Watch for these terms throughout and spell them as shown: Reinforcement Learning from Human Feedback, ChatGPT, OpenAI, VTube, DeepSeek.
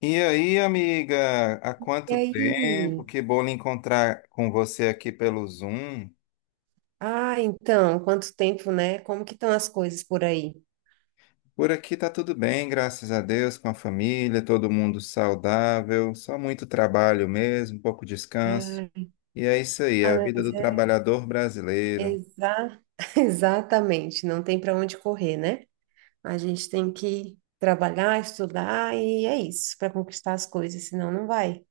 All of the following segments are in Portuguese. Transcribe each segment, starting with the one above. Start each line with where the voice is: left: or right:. left: E aí, amiga, há
right: E
left: quanto tempo?
right: aí?
left: Que bom lhe encontrar com você aqui pelo Zoom.
right: Então, quanto tempo, né? Como que estão as coisas por aí?
left: Por aqui tá tudo bem, graças a Deus, com a família, todo mundo saudável, só muito trabalho mesmo, pouco descanso.
right: Ah,
left: E é isso aí, a vida
right: mas
left: do
right: é
left: trabalhador brasileiro.
right: exa... exatamente, não tem para onde correr, né? A gente tem que trabalhar, estudar e é isso, para conquistar as coisas, senão não vai.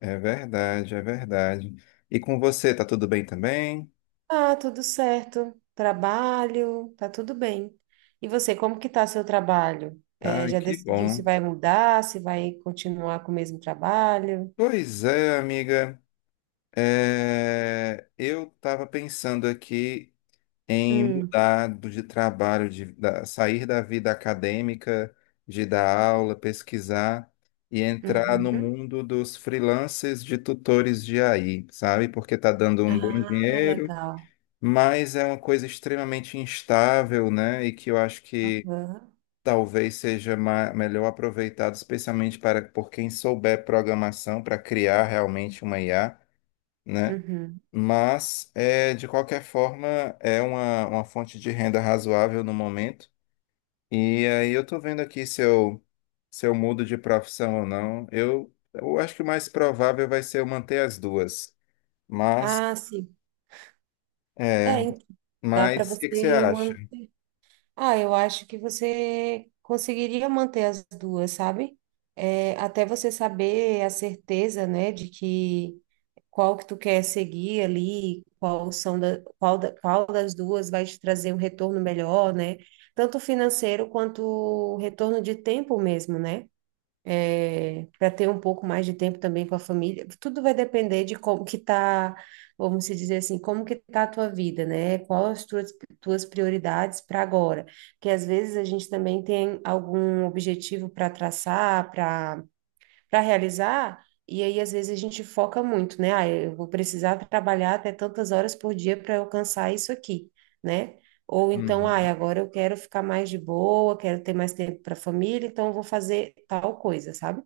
left: É verdade, é verdade. E com você, tá tudo bem também?
right: Ah, tudo certo. Trabalho, tá tudo bem. E você, como que tá seu trabalho?
left: Ai,
right: Já
left: que
right: decidiu se
left: bom.
right: vai mudar, se vai continuar com o mesmo trabalho?
left: Pois é, amiga. É, eu estava pensando aqui em
right: Hum,
left: mudar de trabalho, de sair da vida acadêmica, de dar aula, pesquisar e entrar no
right: uhum.
left: mundo dos freelancers de tutores de AI, sabe? Porque está dando um bom
right: Ah,
left: dinheiro,
right: legal.
left: mas é uma coisa extremamente instável, né? E que eu acho que
right: Aham.
left: talvez seja melhor aproveitado, especialmente para por quem souber programação, para criar realmente uma IA, né?
right: Uhum.
left: Mas, é, de qualquer forma, é uma fonte de renda razoável no momento. E aí eu tô vendo aqui se eu mudo de profissão ou não. Eu acho que o mais provável vai ser eu manter as duas. Mas,
right: Ah, sim.
left: é,
right: É, en- Dá para
left: mas o que que você
right: você
left: acha?
right: manter. Ah, eu acho que você conseguiria manter as duas, sabe? É, até você saber a certeza, né, de que qual que tu quer seguir ali, qual são da- qual das duas vai te trazer um retorno melhor, né? Tanto financeiro quanto retorno de tempo mesmo, né? Para ter um pouco mais de tempo também com a família. Tudo vai depender de como que tá, vamos se dizer assim, como que tá a tua vida, né? Tuas prioridades para agora? Porque às vezes a gente também tem algum objetivo para traçar, para realizar, e aí às vezes a gente foca muito, né? Ah, eu vou precisar trabalhar até tantas horas por dia para alcançar isso aqui, né? Ou então, ah,
left: Uhum.
right: agora eu quero ficar mais de boa, quero ter mais tempo para a família, então eu vou fazer tal coisa, sabe?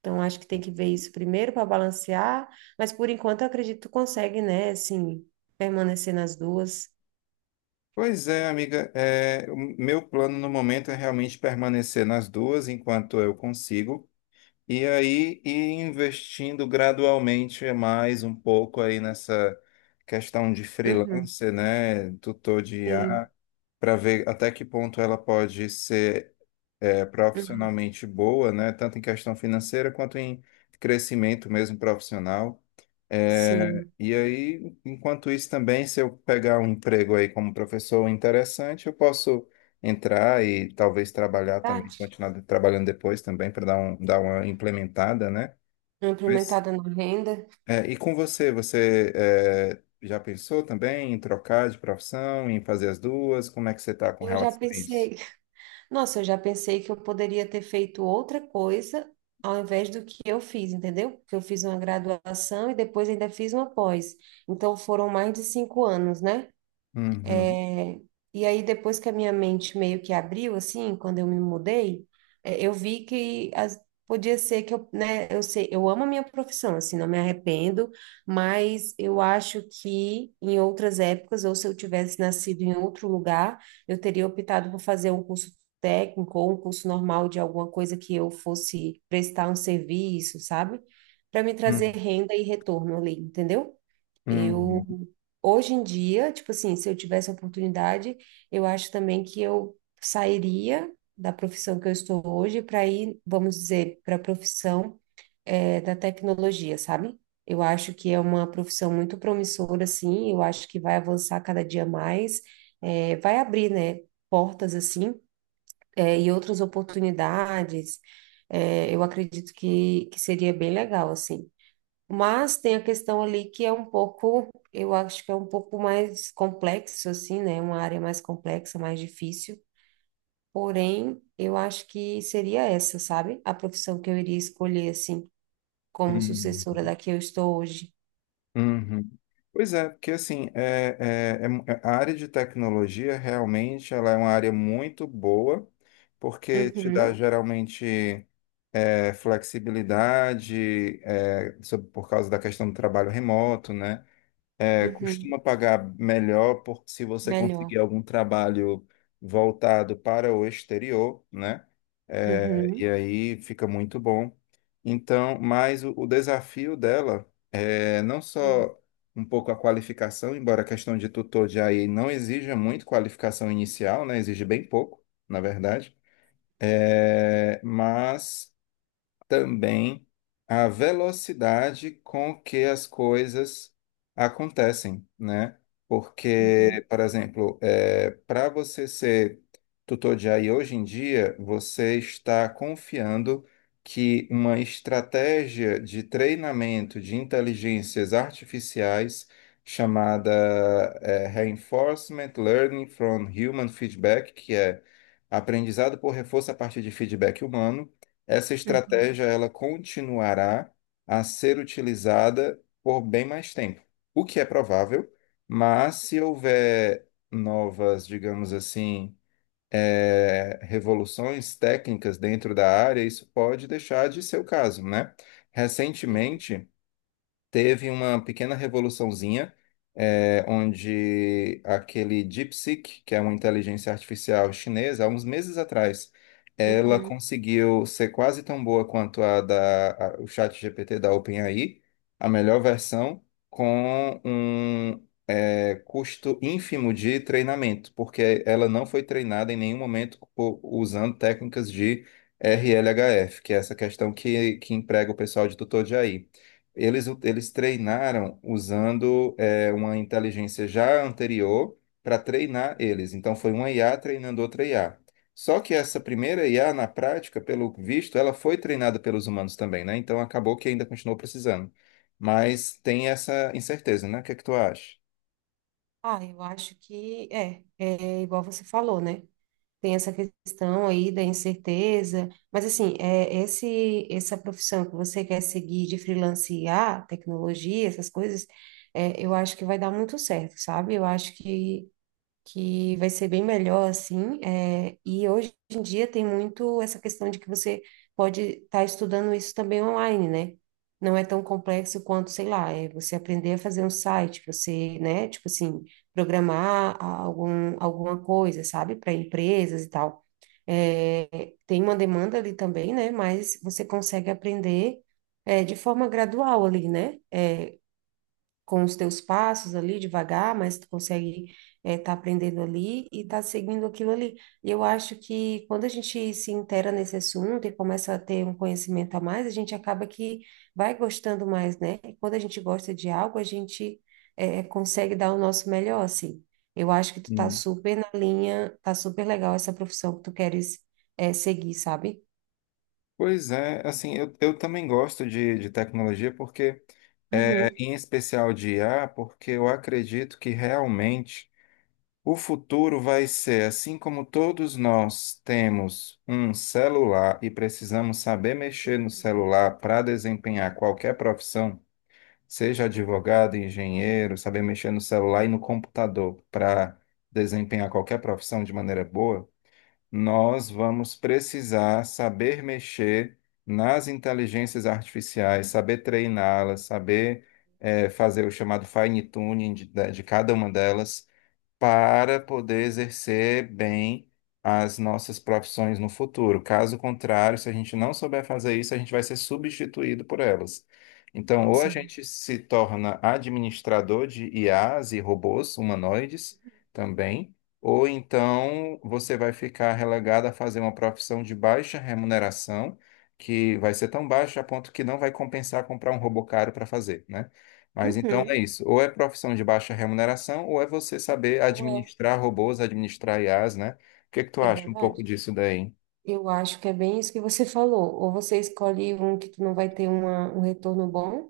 right: Então acho que tem que ver isso primeiro para balancear, mas por enquanto eu acredito que tu consegue, né? Assim, permanecer nas duas.
left: Pois é, amiga, é, o meu plano no momento é realmente permanecer nas duas enquanto eu consigo. E aí, e investindo gradualmente mais um pouco aí nessa questão de
right: Uhum,
left: freelancer, né? Tutor de
right: sim,
left: IA, para ver até que ponto ela pode ser, é,
right: uhum,
left: profissionalmente boa, né? Tanto em questão financeira quanto em crescimento mesmo profissional. É,
right: sim.
left: e aí, enquanto isso também, se eu pegar um emprego aí como professor interessante, eu posso entrar e talvez trabalhar também,
right: Verdade.
left: continuar trabalhando depois também para dar uma implementada, né?
right: Não
left: Mas,
right: implementada na renda,
left: é, e com você, você é, já pensou também em trocar de profissão, em fazer as duas? Como é que você está com
right: eu já
left: relação a isso?
right: pensei. Nossa, eu já pensei que eu poderia ter feito outra coisa ao invés do que eu fiz, entendeu? Porque eu fiz uma graduação e depois ainda fiz uma pós. Então foram mais de 5 anos, né?
left: Uhum,
right: É, e aí, depois que a minha mente meio que abriu, assim, quando eu me mudei, é, eu vi que podia ser que eu, né, eu sei, eu amo a minha profissão, assim, não me arrependo, mas eu acho que em outras épocas, ou se eu tivesse nascido em outro lugar, eu teria optado por fazer um curso técnico ou um curso normal de alguma coisa que eu fosse prestar um serviço, sabe? Para me
left: uhum,
right: trazer renda e retorno ali, entendeu?
left: uhum.
right: Eu, hoje em dia, tipo assim, se eu tivesse a oportunidade, eu acho também que eu sairia da profissão que eu estou hoje para ir, vamos dizer, para a profissão, da tecnologia, sabe? Eu acho que é uma profissão muito promissora, assim, eu acho que vai avançar cada dia mais, vai abrir, né, portas, assim, e outras oportunidades. Eu acredito que seria bem legal, assim. Mas tem a questão ali que é um pouco, eu acho que é um pouco mais complexo, assim, né? Uma área mais complexa, mais difícil. Porém, eu acho que seria essa, sabe? A profissão que eu iria escolher, assim, como sucessora
left: Uhum.
right: da que eu estou hoje.
left: Uhum. Pois é, porque assim, é, a área de tecnologia realmente ela é uma área muito boa, porque te dá
right: Uhum,
left: geralmente, é, flexibilidade, é, por causa da questão do trabalho remoto, né? É,
right: uhum,
left: costuma pagar melhor se você
right: melhor.
left: conseguir algum trabalho voltado para o exterior, né? É, e
right: Uhum.
left: aí fica muito bom. Então, mas o desafio dela, é, não
right: Sim.
left: só um pouco a qualificação, embora a questão de tutor de AI não exija muito qualificação inicial, né? Exige bem pouco, na verdade.
right: Aham,
left: É, mas também a velocidade com que as coisas acontecem, né?
right: uhum,
left: Porque, por exemplo, para você ser tutor de AI hoje em dia, você está confiando que uma estratégia de treinamento de inteligências artificiais chamada, Reinforcement Learning from Human Feedback, que é aprendizado por reforço a partir de feedback humano, essa
right: uhum,
left: estratégia ela continuará a ser utilizada por bem mais tempo, o que é provável, mas se houver novas, digamos assim, revoluções técnicas dentro da área, isso pode deixar de ser o caso, né?
right: sim,
left: Recentemente, teve uma pequena revoluçãozinha, onde aquele DeepSeek, que é uma inteligência artificial chinesa, há uns meses atrás, ela
right: uhum.
left: conseguiu ser quase tão boa quanto o ChatGPT da OpenAI, a melhor versão, com um, custo ínfimo de treinamento, porque ela não foi treinada em nenhum momento usando técnicas de RLHF, que é essa questão que emprega o pessoal de tutor de AI. Eles treinaram usando, é, uma inteligência já anterior para treinar eles. Então, foi uma IA treinando outra IA. Só que essa primeira IA, na prática, pelo visto, ela foi treinada pelos humanos também, né? Então, acabou que ainda continuou precisando. Mas tem essa incerteza, né? O que é que tu acha?
right: Ah, eu acho que é igual você falou, né? Tem essa questão aí da incerteza, mas assim, essa profissão que você quer seguir de freelancear, tecnologia, essas coisas, é, eu acho que vai dar muito certo, sabe? Eu acho Que vai ser bem melhor assim. É, e hoje em dia tem muito essa questão de que você pode estar estudando isso também online, né? Não é tão complexo quanto, sei lá, é você aprender a fazer um site, você, né, tipo assim, programar alguma coisa, sabe, para empresas e tal. É, tem uma demanda ali também, né? Mas você consegue aprender, é, de forma gradual ali, né? É, com os teus passos ali devagar, mas tu consegue estar aprendendo ali e tá seguindo aquilo ali. E eu acho que quando a gente se inteira nesse assunto e começa a ter um conhecimento a mais, a gente acaba que vai gostando mais, né? E quando a gente gosta de algo, a gente consegue dar o nosso melhor, assim. Eu acho que tu tá
left: Hum.
right: super na linha, tá super legal essa profissão que tu queres seguir, sabe?
left: Pois é, assim, eu também gosto de tecnologia, porque, é,
right: Uhum.
left: em especial de IA, porque eu acredito que realmente o futuro vai ser assim, como todos nós temos um celular e precisamos saber mexer no
right: Uhum,
left: celular para desempenhar qualquer profissão, seja
right: verdade.
left: advogado, engenheiro, saber mexer no celular e no computador para desempenhar qualquer profissão de maneira boa, nós vamos precisar saber mexer nas inteligências artificiais, saber treiná-las, saber, fazer o chamado fine tuning de cada uma delas para poder exercer bem as nossas profissões no futuro. Caso contrário, se a gente não souber fazer isso, a gente vai ser substituído por elas. Então, ou a
right: Nossa, é ver-
left: gente se torna administrador de IAs e robôs humanoides também, ou então você vai ficar relegado a fazer uma profissão de baixa remuneração, que vai ser tão baixa a ponto que não vai compensar comprar um robô caro para fazer, né? Mas então
right: Uhum.
left: é isso. Ou é profissão de baixa remuneração, ou é você saber
right: Ou
left: administrar robôs, administrar IAs, né? O que que tu
right: É, é
left: acha um pouco
right: verdade?
left: disso daí?
right: Eu acho que é bem isso que você falou. Ou você escolhe um que tu não vai ter um retorno bom,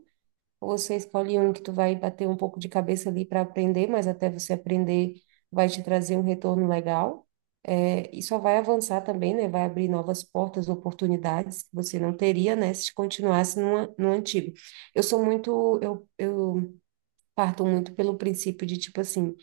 right: ou você escolhe um que tu vai bater um pouco de cabeça ali para aprender, mas até você aprender vai te trazer um retorno legal. É, e só vai avançar também, né? Vai abrir novas portas, oportunidades que você não teria, né? Se continuasse no antigo. Eu parto muito pelo princípio de, tipo assim,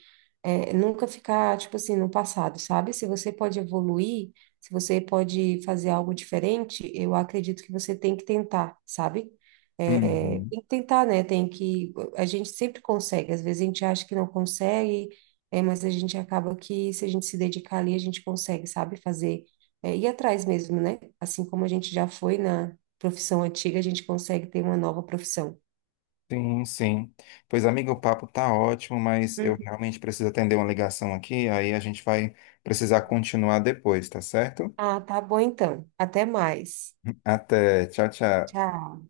right: é, nunca ficar, tipo assim, no passado, sabe? Se você pode evoluir, se você pode fazer algo diferente, eu acredito que você tem que tentar, sabe? É,
left: Uhum.
right: tem que tentar, né? Tem que. A gente sempre consegue, às vezes a gente acha que não consegue, é, mas a gente acaba que, se a gente se dedicar ali, a gente consegue, sabe? Fazer. É, ir atrás mesmo, né? Assim como a gente já foi na profissão antiga, a gente consegue ter uma nova profissão.
left: Sim, sim. Pois, amigo, o papo tá ótimo, mas eu realmente preciso atender uma ligação aqui, aí a gente vai precisar
right: Uhum.
left: continuar depois, tá certo?
right: Ah, tá bom então. Até mais.
left: Até. Tchau, tchau.
right: Tchau.